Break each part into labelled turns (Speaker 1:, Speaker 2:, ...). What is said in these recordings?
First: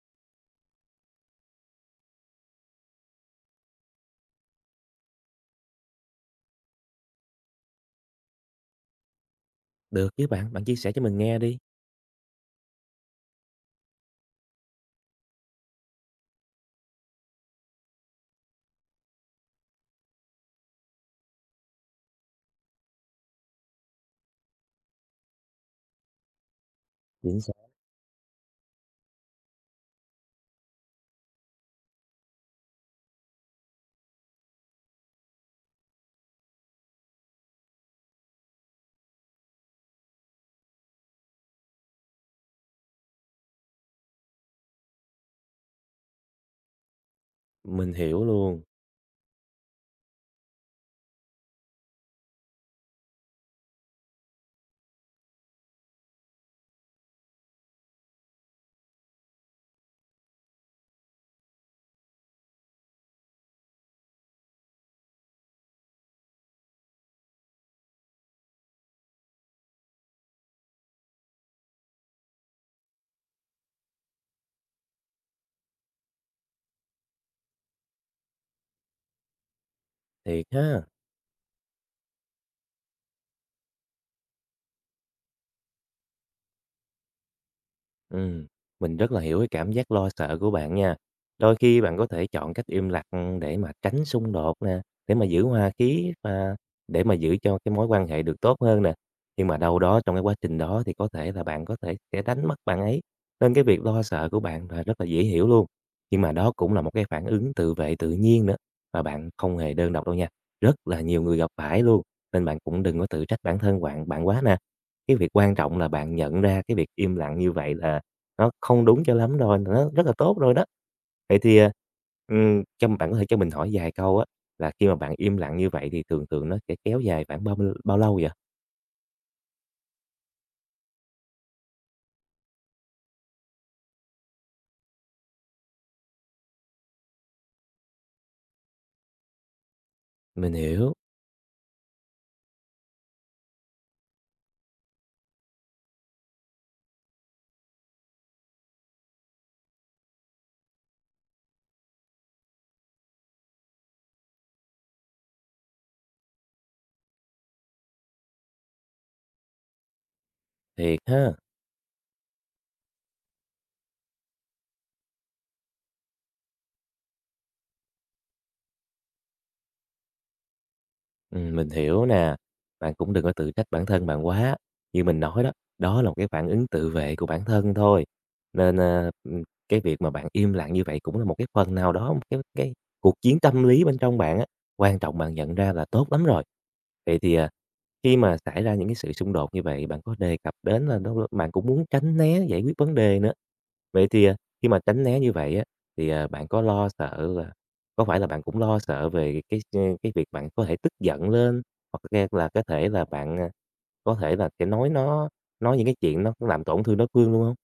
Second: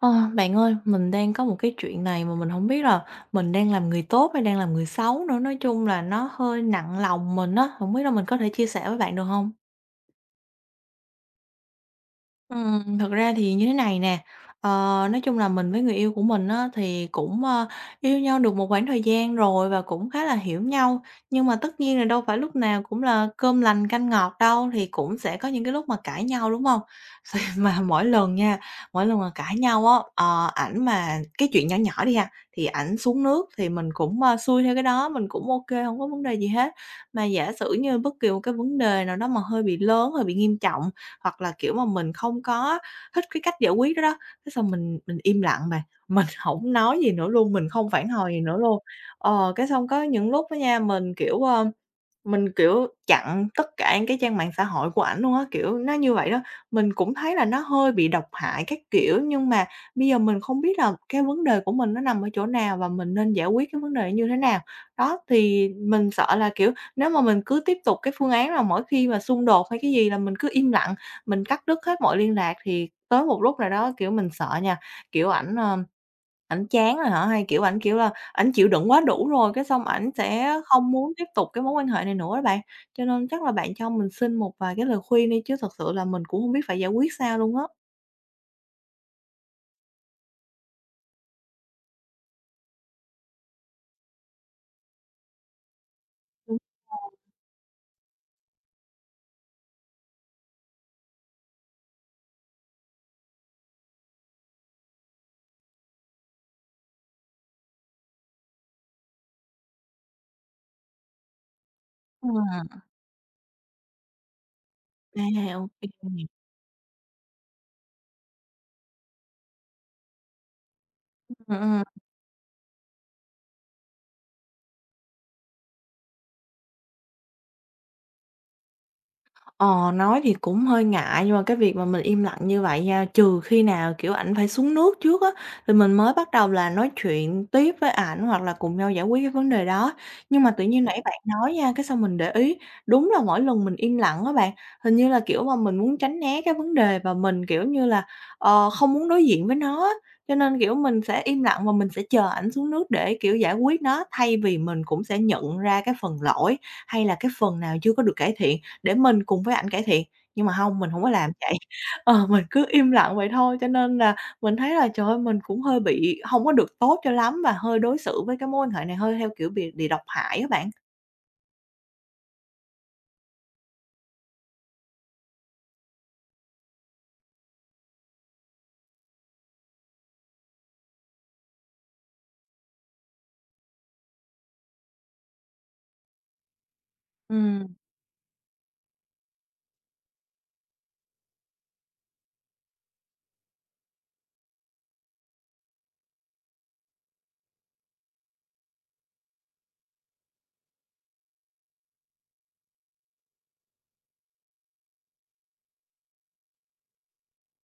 Speaker 1: Ờ, Bạn ơi, mình đang có một cái chuyện này mà mình không biết là mình đang làm người tốt hay đang làm người xấu nữa, nói chung là nó hơi nặng lòng mình á, không biết là mình có thể chia sẻ với bạn được không.
Speaker 2: Được chứ bạn, bạn chia sẻ cho mình nghe đi.
Speaker 1: Thật ra thì như thế này nè, ờ, nói chung là mình với người yêu của mình á, thì cũng yêu nhau được một khoảng thời gian rồi và cũng khá là hiểu nhau. Nhưng mà tất nhiên là đâu phải lúc nào cũng là cơm lành canh ngọt đâu, thì cũng sẽ có những cái lúc mà cãi nhau, đúng không? Thì
Speaker 2: Chính xác,
Speaker 1: mà mỗi lần nha, mỗi lần mà cãi nhau á, ảnh mà cái chuyện nhỏ nhỏ đi ha, thì ảnh xuống nước thì mình cũng xuôi theo cái đó, mình cũng ok không có vấn đề gì hết. Mà giả sử như bất kỳ một cái vấn đề nào đó mà hơi bị lớn, hơi bị nghiêm trọng hoặc là, kiểu, mà mình không có thích cái cách giải quyết đó đó, cái xong mình im lặng mà mình không nói gì nữa luôn, mình không
Speaker 2: mình
Speaker 1: phản
Speaker 2: hiểu
Speaker 1: hồi gì nữa
Speaker 2: luôn,
Speaker 1: luôn. Ờ, cái xong có những lúc á nha, mình, kiểu, chặn tất cả những cái trang mạng xã hội của ảnh luôn á, kiểu, nó như vậy đó. Mình cũng thấy là nó hơi bị độc hại các kiểu, nhưng mà bây giờ mình không biết là cái vấn đề của mình nó nằm ở chỗ nào và mình nên giải quyết cái vấn đề như thế nào. Đó, thì mình sợ là, kiểu, nếu mà mình cứ tiếp tục cái phương án là mỗi khi mà xung đột hay cái gì là mình cứ im lặng, mình cắt đứt hết mọi liên lạc thì tới một lúc nào đó, kiểu, mình sợ nha, kiểu, ảnh, ờ Ảnh chán rồi hả? Hay, kiểu, ảnh, kiểu là, ảnh chịu đựng quá đủ rồi, cái xong ảnh
Speaker 2: thiệt
Speaker 1: sẽ
Speaker 2: ha.
Speaker 1: không muốn tiếp tục cái mối quan hệ này nữa đó bạn. Cho nên chắc là bạn cho mình xin một vài cái lời khuyên đi, chứ thật sự là mình cũng không biết phải giải quyết sao luôn á.
Speaker 2: Ừm, mình rất là hiểu cái cảm giác lo sợ của bạn nha. Đôi khi bạn có thể chọn cách im lặng để mà tránh xung đột nè, để mà giữ hòa khí và
Speaker 1: Đúng
Speaker 2: để mà giữ cho cái mối quan hệ được tốt hơn nè. Nhưng mà đâu đó trong cái quá trình đó thì có thể là bạn có thể sẽ đánh mất bạn ấy. Nên cái việc lo sợ của bạn là rất là dễ hiểu luôn. Nhưng mà đó cũng là một cái phản ứng tự vệ tự nhiên nữa và bạn không hề đơn độc đâu nha. Rất là nhiều người gặp phải luôn. Nên bạn
Speaker 1: rồi.
Speaker 2: cũng đừng có tự trách bản thân bạn bạn quá nè. Cái
Speaker 1: À,
Speaker 2: việc quan trọng
Speaker 1: ô
Speaker 2: là bạn
Speaker 1: kê.
Speaker 2: nhận ra cái việc im lặng như vậy là nó không đúng cho lắm rồi, nó rất là tốt rồi đó. Vậy thì,
Speaker 1: Ừm,
Speaker 2: à,
Speaker 1: ừm.
Speaker 2: cho bạn có thể cho mình hỏi vài câu á, là khi mà bạn im lặng như vậy thì thường thường nó sẽ kéo dài khoảng bao bao lâu vậy?
Speaker 1: Ờ, nói thì cũng hơi ngại nhưng mà cái việc mà mình im lặng như vậy nha, trừ khi nào, kiểu, ảnh phải xuống nước trước á, thì mình mới bắt đầu là nói chuyện tiếp với ảnh hoặc là cùng nhau giải quyết cái vấn đề đó. Nhưng mà
Speaker 2: Mình
Speaker 1: tự nhiên
Speaker 2: hiểu,
Speaker 1: nãy bạn nói nha, cái xong mình để ý, đúng là mỗi lần mình im lặng á bạn, hình như là, kiểu, mà mình muốn tránh né cái vấn đề và mình, kiểu như là, không muốn đối diện với nó á, cho nên, kiểu, mình sẽ im lặng và mình sẽ chờ ảnh xuống nước để, kiểu, giải quyết nó, thay vì mình cũng sẽ nhận ra cái phần lỗi hay là cái phần nào chưa có được cải thiện để mình cùng với ảnh cải thiện, nhưng mà hông, mình
Speaker 2: thiệt
Speaker 1: hổng có làm
Speaker 2: ha.
Speaker 1: vậy. Ờ, mình cứ im lặng vậy thôi, cho nên là mình thấy là, trời ơi, mình cũng hơi bị hông có được tốt cho lắm và hơi đối xử với cái mối quan hệ này hơi theo kiểu bị độc hại á bạn.
Speaker 2: Mình hiểu nè. Bạn cũng đừng có tự trách bản thân bạn quá. Như mình nói đó, đó là một cái phản ứng tự vệ của bản thân thôi. Nên, cái việc mà bạn im lặng như vậy cũng là một cái phần nào đó, một cái cuộc chiến tâm lý bên trong bạn á, quan trọng bạn nhận ra là tốt lắm rồi. Vậy thì,
Speaker 1: Ừm.
Speaker 2: khi mà xảy ra những cái sự xung đột như vậy, bạn có đề cập đến là bạn cũng muốn tránh né giải quyết vấn đề nữa. Vậy thì, khi mà tránh né như vậy á, thì, bạn có lo sợ có phải là bạn cũng lo sợ về cái việc bạn có thể tức giận lên, hoặc ra là có thể là bạn, có thể là sẽ nói những cái chuyện nó làm tổn thương đối phương luôn không?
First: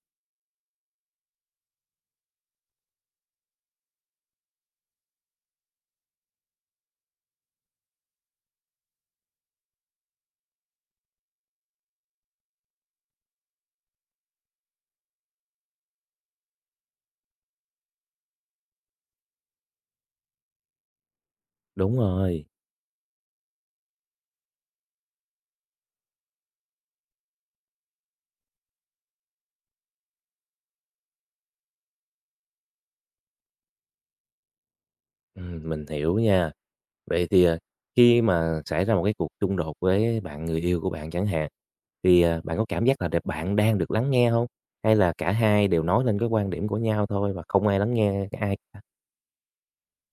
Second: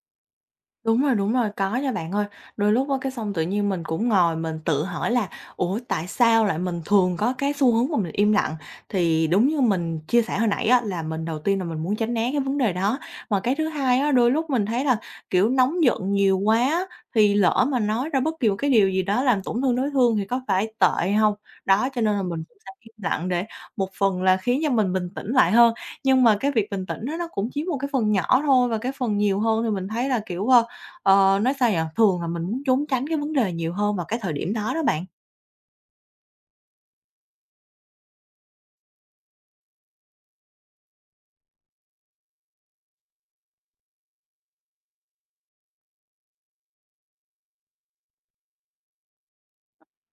Speaker 1: Đúng rồi, có nha bạn ơi. Đôi lúc á, cái xong tự nhiên mình cũng ngồi mình tự hỏi là "Ủa, tại sao lại mình thường có cái xu hướng mà mình im lặng?" Thì đúng như mình chia sẻ hồi nãy á, là mình đầu tiên là mình muốn tránh né cái vấn đề đó. Mà cái thứ hai á, đôi lúc mình thấy là, kiểu, nóng giận nhiều quá á, thì lỡ mà nói ra bất kỳ một cái điều gì đó làm tổn thương đối phương thì có phải tệ không? Đó,
Speaker 2: Đúng
Speaker 1: cho nên là mình
Speaker 2: rồi,
Speaker 1: cũng sẽ im lặng để một phần là khiến cho mình bình tĩnh lại hơn. Nhưng mà cái việc bình tĩnh đó nó cũng chiếm một cái phần nhỏ thôi và cái phần nhiều hơn thì mình thấy là, Ờ, nói sao nhỉ? Thường là mình muốn trốn tránh cái vấn đề nhiều hơn vào cái thời điểm đó đó bạn.
Speaker 2: mình hiểu nha. Vậy thì, khi mà xảy ra một cái cuộc xung đột với bạn người yêu của bạn chẳng hạn, thì, bạn có cảm giác là bạn đang được lắng nghe không? Hay là cả hai đều nói lên cái quan điểm của nhau thôi và không ai lắng nghe ai cả?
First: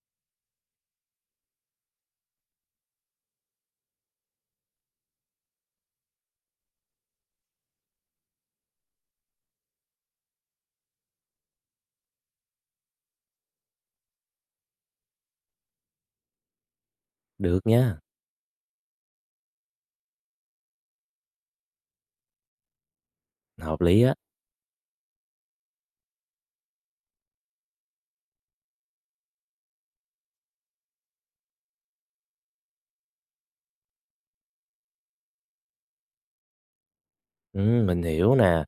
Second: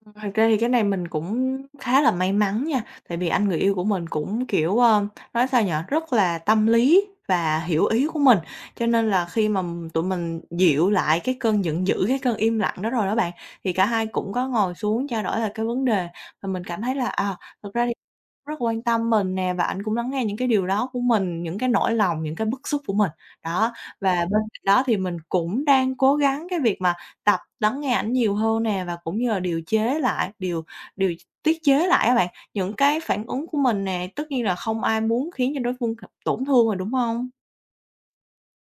Speaker 1: Thật ra thì cái này mình cũng khá là may mắn nha, tại vì anh người yêu của mình cũng, nói sao nhỉ? Rất là tâm lý và hiểu ý của mình, cho nên là khi mà tụi mình dịu lại cái cơn giận dữ, cái cơn im lặng đó rồi đó bạn, thì cả hai cũng có ngồi xuống trao đổi là cái vấn đề và mình cảm thấy là, à,
Speaker 2: Được
Speaker 1: thực ra
Speaker 2: nha,
Speaker 1: Rất quan tâm mình nè và ảnh cũng lắng nghe những cái điều đó của mình, những cái nỗi lòng, những cái bức xúc của mình. Đó,
Speaker 2: hợp lý á.
Speaker 1: và bên cạnh đó thì mình cũng đang cố gắng cái việc mà tập lắng nghe ảnh nhiều hơn nè và cũng như là điều chế lại, điều điều tiết chế lại các bạn, những cái phản ứng của mình nè. Tất nhiên là không ai muốn khiến cho đối phương tổn thương rồi, đúng không?
Speaker 2: Mình hiểu nè.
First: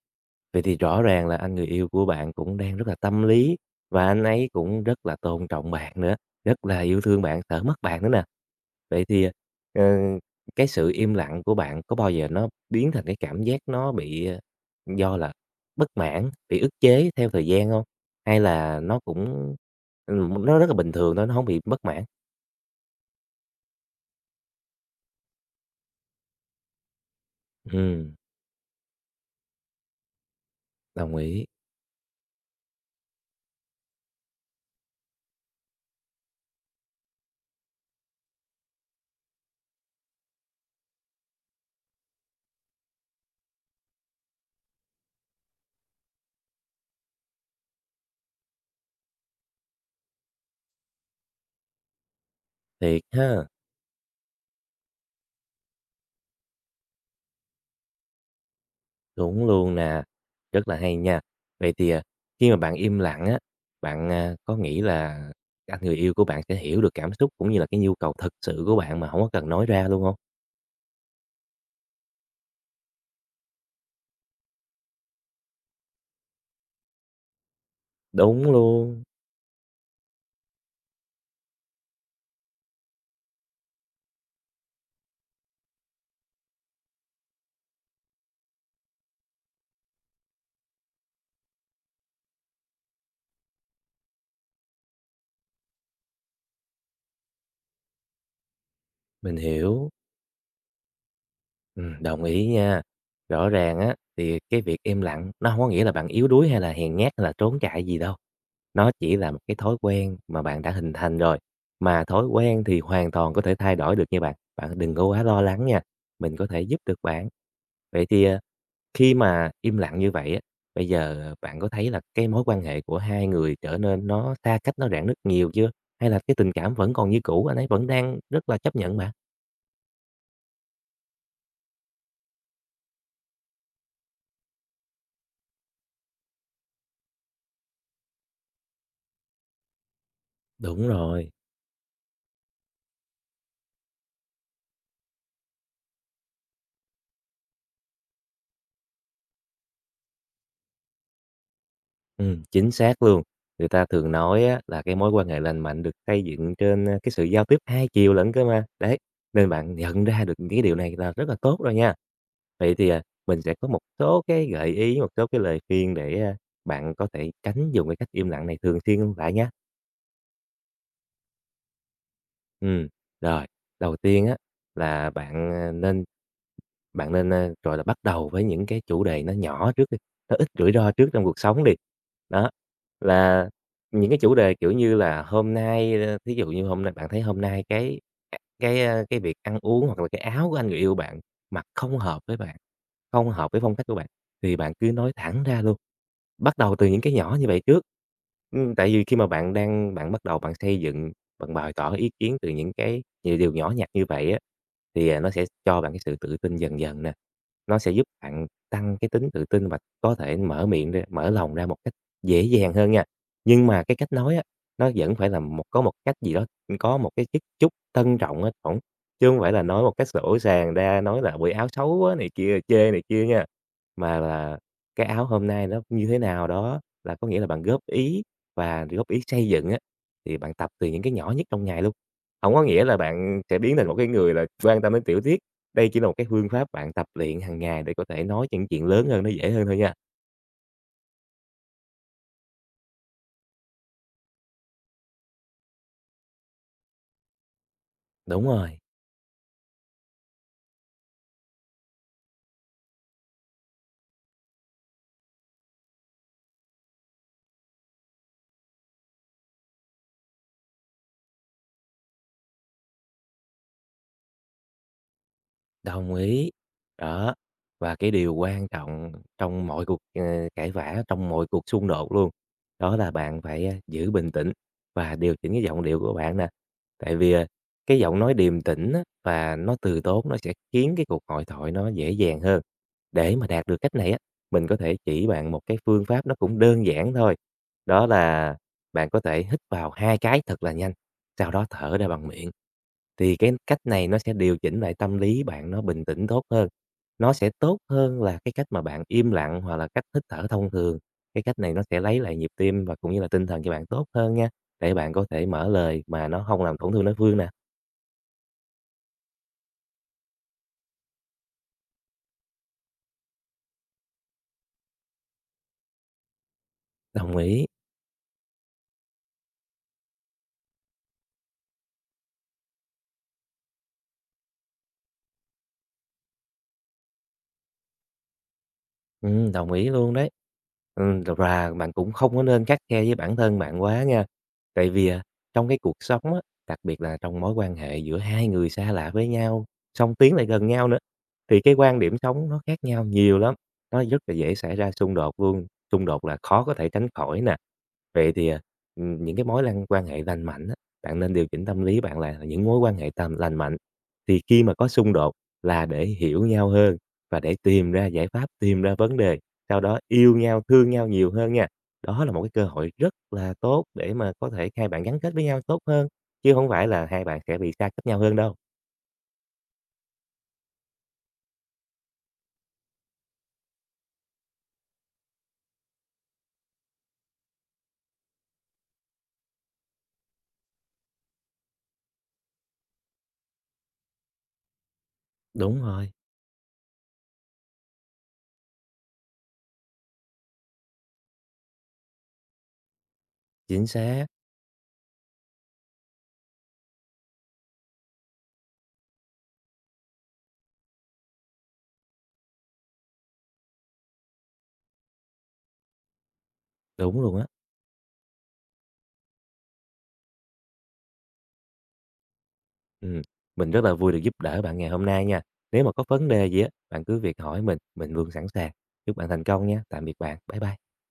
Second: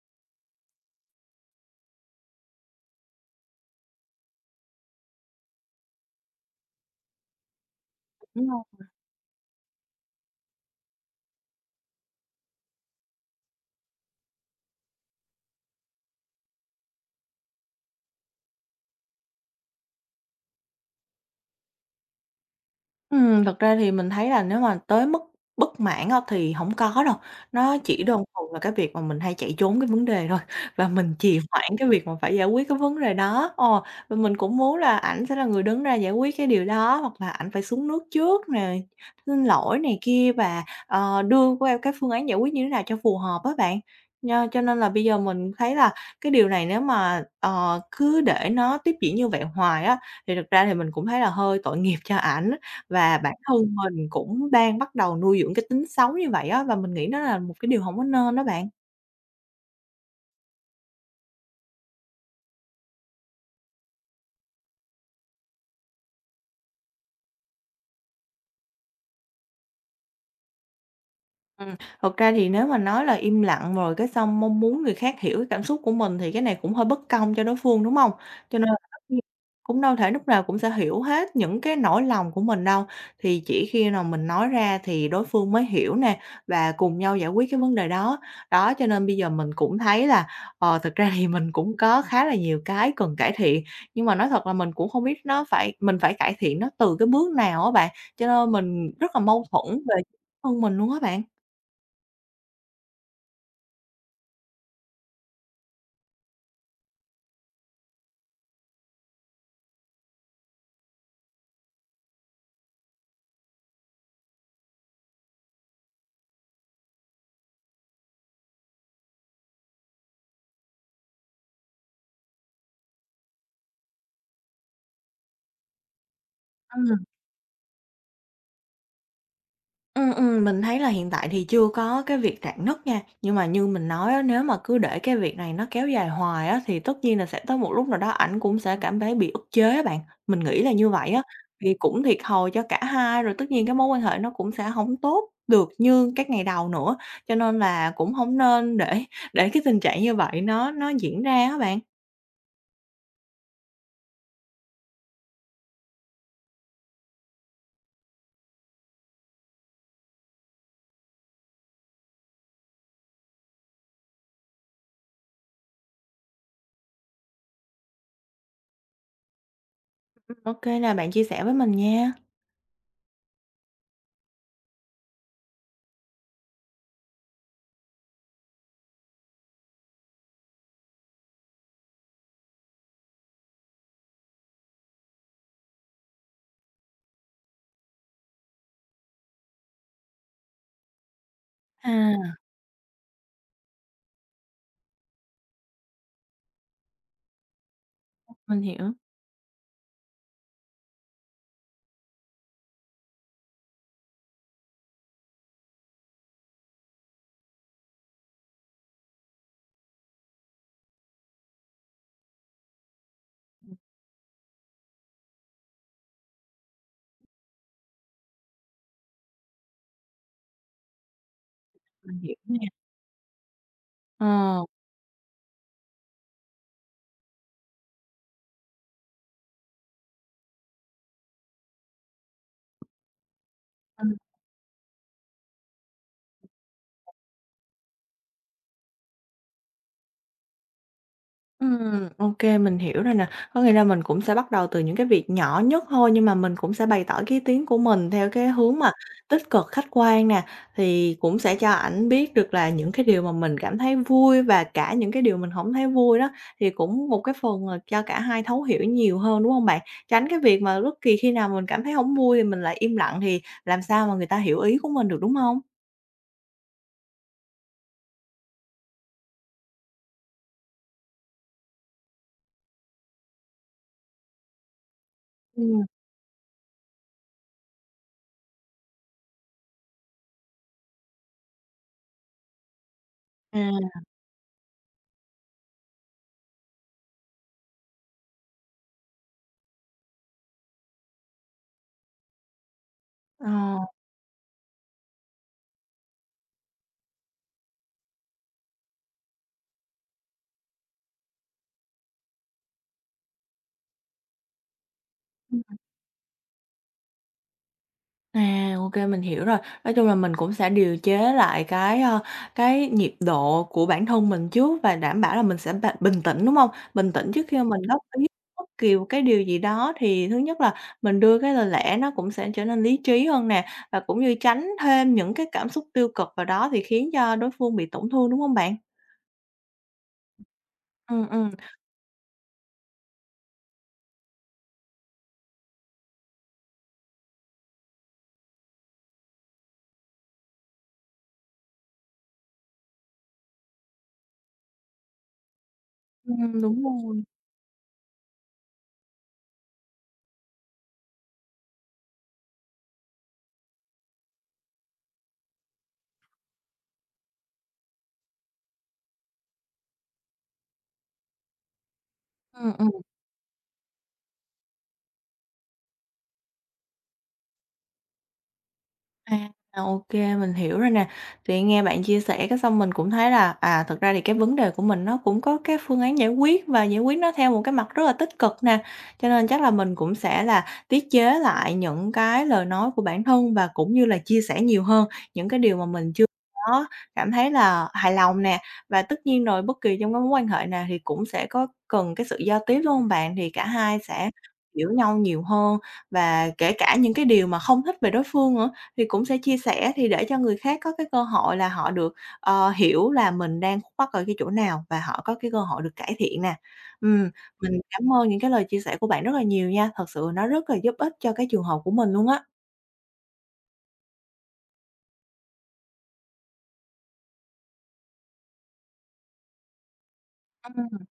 Speaker 2: Vậy thì rõ ràng là anh người yêu của bạn cũng đang rất là tâm lý và anh ấy cũng rất là tôn trọng bạn nữa, rất là yêu thương bạn, sợ mất bạn nữa nè.
Speaker 1: Đúng hông?
Speaker 2: Vậy thì, ờ, cái sự im lặng của bạn có bao giờ nó biến thành cái cảm giác nó bị, do là bất mãn, bị ức chế theo thời gian không? Hay là nó cũng nó rất là bình thường thôi, nó không bị bất mãn?
Speaker 1: Thật ra thì mình thấy là nếu mà tới mức bất mãn á thì hổng có đâu, nó chỉ
Speaker 2: Ừm,
Speaker 1: đơn thuần là cái việc mà mình hay chạy trốn cái vấn đề thôi và mình
Speaker 2: đồng
Speaker 1: trì
Speaker 2: ý,
Speaker 1: hoãn cái việc mà phải giải quyết cái vấn đề đó. Ờ, và mình cũng muốn là ảnh sẽ là người đứng ra giải quyết cái điều đó, hoặc là ảnh phải xuống nước trước nè, xin lỗi này kia và, đưa qua cái phương án giải quyết như thế nào cho phù hợp á bạn. Cho nên là bây giờ mình thấy là cái điều này nếu mà, cứ để nó tiếp diễn như vậy hoài á, thì thực ra thì mình cũng thấy là hơi tội nghiệp cho ảnh.
Speaker 2: thiệt
Speaker 1: Và bản
Speaker 2: ha.
Speaker 1: thân mình cũng đang bắt đầu nuôi dưỡng cái tính xấu như vậy á, và mình nghĩ nó là một cái điều không có nên đó bạn.
Speaker 2: Đúng luôn nè, rất là hay nha. Vậy thì, khi mà bạn im lặng á, bạn, có nghĩ là anh người yêu của bạn sẽ hiểu được cảm xúc cũng như là cái nhu cầu thực sự của bạn mà không có cần nói ra luôn không?
Speaker 1: Ừm, thật ra thì nếu mà nói là im lặng rồi cái xong mong muốn người khác hiểu cái cảm xúc của mình thì cái này cũng hơi bất công cho đối phương, đúng không?
Speaker 2: Đúng
Speaker 1: Cho nên Ờ. là tất
Speaker 2: luôn,
Speaker 1: nhiên cũng đâu thể lúc nào cũng sẽ hiểu hết những cái nỗi lòng của mình đâu, thì chỉ khi nào mình nói ra thì đối phương mới hiểu nè, và cùng nhau giải quyết cái vấn đề đó. Đó, cho nên bây giờ mình cũng thấy là, thực ra thì mình cũng có khá là nhiều cái cần cải thiện, nhưng mà nói thật là mình cũng không biết nó phải mình phải cải thiện nó từ cái bước nào á bạn, cho nên mình rất là
Speaker 2: mình
Speaker 1: mâu thuẫn
Speaker 2: hiểu.
Speaker 1: về bản thân mình luôn á bạn.
Speaker 2: Đồng ý nha. Rõ ràng á, thì cái việc im lặng nó hông có nghĩa là bạn yếu đuối hay là hèn nhát hay là trốn chạy gì đâu. Nó chỉ là một cái thói quen mà bạn đã hình thành rồi, mà thói quen thì hoàn toàn có thể thay đổi được nha bạn, bạn đừng có quá lo lắng nha, mình có thể giúp được bạn. Vậy thì, khi mà im lặng như vậy á, bây giờ bạn có thấy là cái mối quan hệ của hai người trở nên nó xa cách, nó rạn nứt nhiều chưa? Hay là cái tình cảm vẫn
Speaker 1: Ừm,
Speaker 2: còn như cũ, anh ấy vẫn đang rất là chấp nhận bạn?
Speaker 1: mình thấy là hiện tại thì chưa có cái việc rạn nứt nha, nhưng mà như mình nói á, nếu mà cứ để cái việc này nó kéo dài hoài á, thì tất nhiên là sẽ tới một lúc nào đó ảnh cũng sẽ cảm thấy bị ức chế á bạn. Mình nghĩ là
Speaker 2: Đúng
Speaker 1: như vậy á,
Speaker 2: rồi.
Speaker 1: thì cũng thiệt thòi cho cả hai, rồi tất nhiên cái mối quan hệ nó cũng sẽ không tốt được như các ngày đầu nữa, cho nên là cũng không nên để cái tình trạng như vậy nó diễn ra á bạn.
Speaker 2: Chính xác luôn. Người ta thường nói á, là cái mối quan hệ lành mạnh được xây dựng trên, cái sự giao tiếp hai chiều lẫn cơ mà. Đấy, nên bạn nhận ra được những cái điều này là rất là tốt rồi nha. Vậy thì, mình sẽ có một số cái gợi ý, một số cái lời khuyên để, bạn có thể tránh dùng cái cách im lặng này thường xuyên lại nha.
Speaker 1: Ok là bạn chia sẻ với mình nha.
Speaker 2: Ừm, rồi, đầu tiên á là bạn, nên bạn nên, gọi là, bắt đầu với những cái chủ đề nó nhỏ trước đi, nó ít rủi ro trước trong cuộc sống đi. Đó, là những cái chủ đề, kiểu như là, hôm nay, thí dụ như hôm nay bạn thấy hôm nay cái việc ăn uống hoặc là cái áo của anh người yêu bạn mặc
Speaker 1: À,
Speaker 2: không hợp với bạn, không hợp với phong cách của bạn, thì bạn cứ nói thẳng ra luôn. Bắt đầu từ những cái nhỏ như vậy trước.
Speaker 1: mình
Speaker 2: Tại
Speaker 1: hiểu,
Speaker 2: vì khi mà bạn đang bạn bắt đầu xây dựng, bạn bày tỏ ý kiến từ những điều nhỏ nhặt như vậy á, thì, nó sẽ cho bạn cái sự tự tin dần dần nè. Nó sẽ giúp bạn tăng cái tính tự tin và có thể mở miệng ra, mở lòng ra một cách dễ dàng hơn nha. Nhưng mà cái cách nói á, nó vẫn phải là có một cách gì đó, có một cái chút chút tân trọng á, ổn, chứ không phải là nói một cách sổ sàng ra, nói là "quần áo xấu quá"
Speaker 1: mình
Speaker 2: này
Speaker 1: hiểu
Speaker 2: kia,
Speaker 1: nha.
Speaker 2: chê này kia nha, mà là
Speaker 1: Ờ.
Speaker 2: cái áo hôm nay nó như thế nào đó, là có nghĩa là bạn góp ý và góp ý xây dựng á, thì bạn tập từ những cái nhỏ nhất trong ngày luôn. Không có nghĩa là bạn sẽ biến thành một cái người là quan tâm đến tiểu tiết, đây chỉ là một cái phương pháp bạn tập luyện hàng ngày để có thể nói những chuyện lớn hơn nó dễ hơn thôi nha.
Speaker 1: Ô mình hiểu rồi nè. Có nghĩa là mình cũng sẽ bắt đầu từ những cái việc nhỏ nhất thôi, nhưng mà mình cũng sẽ bày tỏ cái ý kiến của mình theo
Speaker 2: Đúng
Speaker 1: cái hướng
Speaker 2: rồi.
Speaker 1: mà tích cực, khách quan nè, thì cũng sẽ cho ảnh biết được là những cái điều mà mình cảm thấy vui và cả những cái điều mình không thấy vui đó, thì cũng một cái phần là cho cả hai thấu hiểu nhiều hơn, đúng không bạn? Tránh cái việc mà bất kỳ khi nào mình cảm thấy không vui thì mình lại im lặng thì làm sao mà người ta hiểu ý của mình được, đúng không?
Speaker 2: Đồng ý. Đó, và cái điều quan trọng trong mọi cuộc, cãi vã, trong mọi cuộc xung đột luôn, đó là bạn phải, giữ bình tĩnh và điều chỉnh cái giọng
Speaker 1: Ừm,
Speaker 2: điệu của bạn nè. Tại vì, cái giọng nói điềm tĩnh á và nó từ tốn nó sẽ khiến cái cuộc hội thoại nó dễ dàng hơn. Để mà đạt được
Speaker 1: à.
Speaker 2: cách này á, mình có thể chỉ bạn một cái phương pháp nó cũng đơn giản thôi, đó là bạn có thể hít vào 2 cái thật là nhanh, sau đó thở ra bằng miệng. Thì cái
Speaker 1: Ờ.
Speaker 2: cách này nó sẽ điều chỉnh lại tâm lý bạn nó bình tĩnh tốt hơn. Nó sẽ tốt hơn là cái cách mà bạn im lặng hoặc là cách hít thở thông thường. Cái cách này nó sẽ lấy lại nhịp tim và cũng như là tinh thần cho bạn tốt hơn nha, để bạn có thể mở lời mà nó không làm tổn thương đối phương nè.
Speaker 1: À, ok mình hiểu rồi. Nói chung là mình cũng sẽ điều chế lại cái, cái nhịp độ của bản thân mình trước và đảm bảo là mình sẽ bình tĩnh, đúng không? Bình tĩnh
Speaker 2: Đồng
Speaker 1: trước khi mà
Speaker 2: ý.
Speaker 1: mình góp ý bất kỳ một cái điều gì đó thì thứ nhất là mình đưa cái lời lẽ nó cũng sẽ trở nên lý trí hơn nè, và cũng như tránh thêm những cái cảm xúc tiêu cực vào đó thì khiến cho đối phương bị tổn thương, đúng không bạn?
Speaker 2: Đồng ý luôn đấy.
Speaker 1: Ừm,
Speaker 2: Thật
Speaker 1: ừm,
Speaker 2: ra bạn cũng không có nên khắt khe với bản thân bạn quá nha. Tại vì, trong cái cuộc sống á, đặc biệt là trong mối quan hệ giữa hai người xa lạ với nhau, song tiến lại gần nhau nữa, thì cái quan điểm sống nó khác nhau nhiều lắm, nó rất là dễ xảy ra xung đột luôn, xung đột là khó có
Speaker 1: đúng
Speaker 2: thể tránh
Speaker 1: rồi.
Speaker 2: khỏi nè. Vậy thì, những cái mối lan quan hệ lành mạnh á, bạn nên điều chỉnh tâm lý bạn là những mối quan hệ tầm lành mạnh, thì khi mà có xung đột là để hiểu nhau hơn và để tìm ra giải pháp, tìm ra vấn đề, sau đó yêu nhau, thương nhau nhiều hơn nha. Đó là một cái cơ
Speaker 1: Ừm, ừm.
Speaker 2: hội rất là tốt để mà có thể hai bạn gắn kết với nhau tốt hơn, chứ không phải là hai bạn sẽ bị xa cách nhau hơn đâu.
Speaker 1: À, ô mình hiểu rồi nè. Thì nghe bạn chia sẻ cái xong mình cũng thấy là, à, thực ra thì cái vấn đề của mình nó cũng có cái phương án giải quyết và giải quyết nó theo một cái mặt rất là tích cực nè. Cho nên chắc là mình cũng sẽ là tiết chế lại những cái lời nói của bản thân và cũng như là chia sẻ nhiều hơn những cái điều
Speaker 2: Đúng
Speaker 1: mà mình
Speaker 2: rồi,
Speaker 1: chưa có cảm thấy là hài lòng nè. Và tất nhiên rồi bất kỳ trong cái mối quan hệ nào thì cũng sẽ có cần cái sự giao tiếp, đúng không bạn? Thì cả
Speaker 2: chính
Speaker 1: hai
Speaker 2: xác,
Speaker 1: sẽ hiểu nhau nhiều hơn và kể cả những cái điều mà không thích về đối phương nữa. Thì cũng sẽ chia sẻ thì để cho người khác có cái cơ hội là họ được, hiểu là mình đang khúc mắc ở cái chỗ nào và họ có cái cơ hội được cải thiện nè.
Speaker 2: đúng
Speaker 1: Ừm,
Speaker 2: luôn á.
Speaker 1: mình cảm ơn những cái lời chia sẻ của bạn rất là nhiều nha, thật sự nó rất là giúp ích cho cái trường hợp của mình luôn á.
Speaker 2: Ừm, mình rất là vui được giúp đỡ bạn ngày hôm nay nha. Nếu mà có vấn đề gì á, bạn cứ việc hỏi mình luôn sẵn sàng. Chúc bạn thành công nha. Tạm biệt bạn. Bye bye.
Speaker 1: Ừm.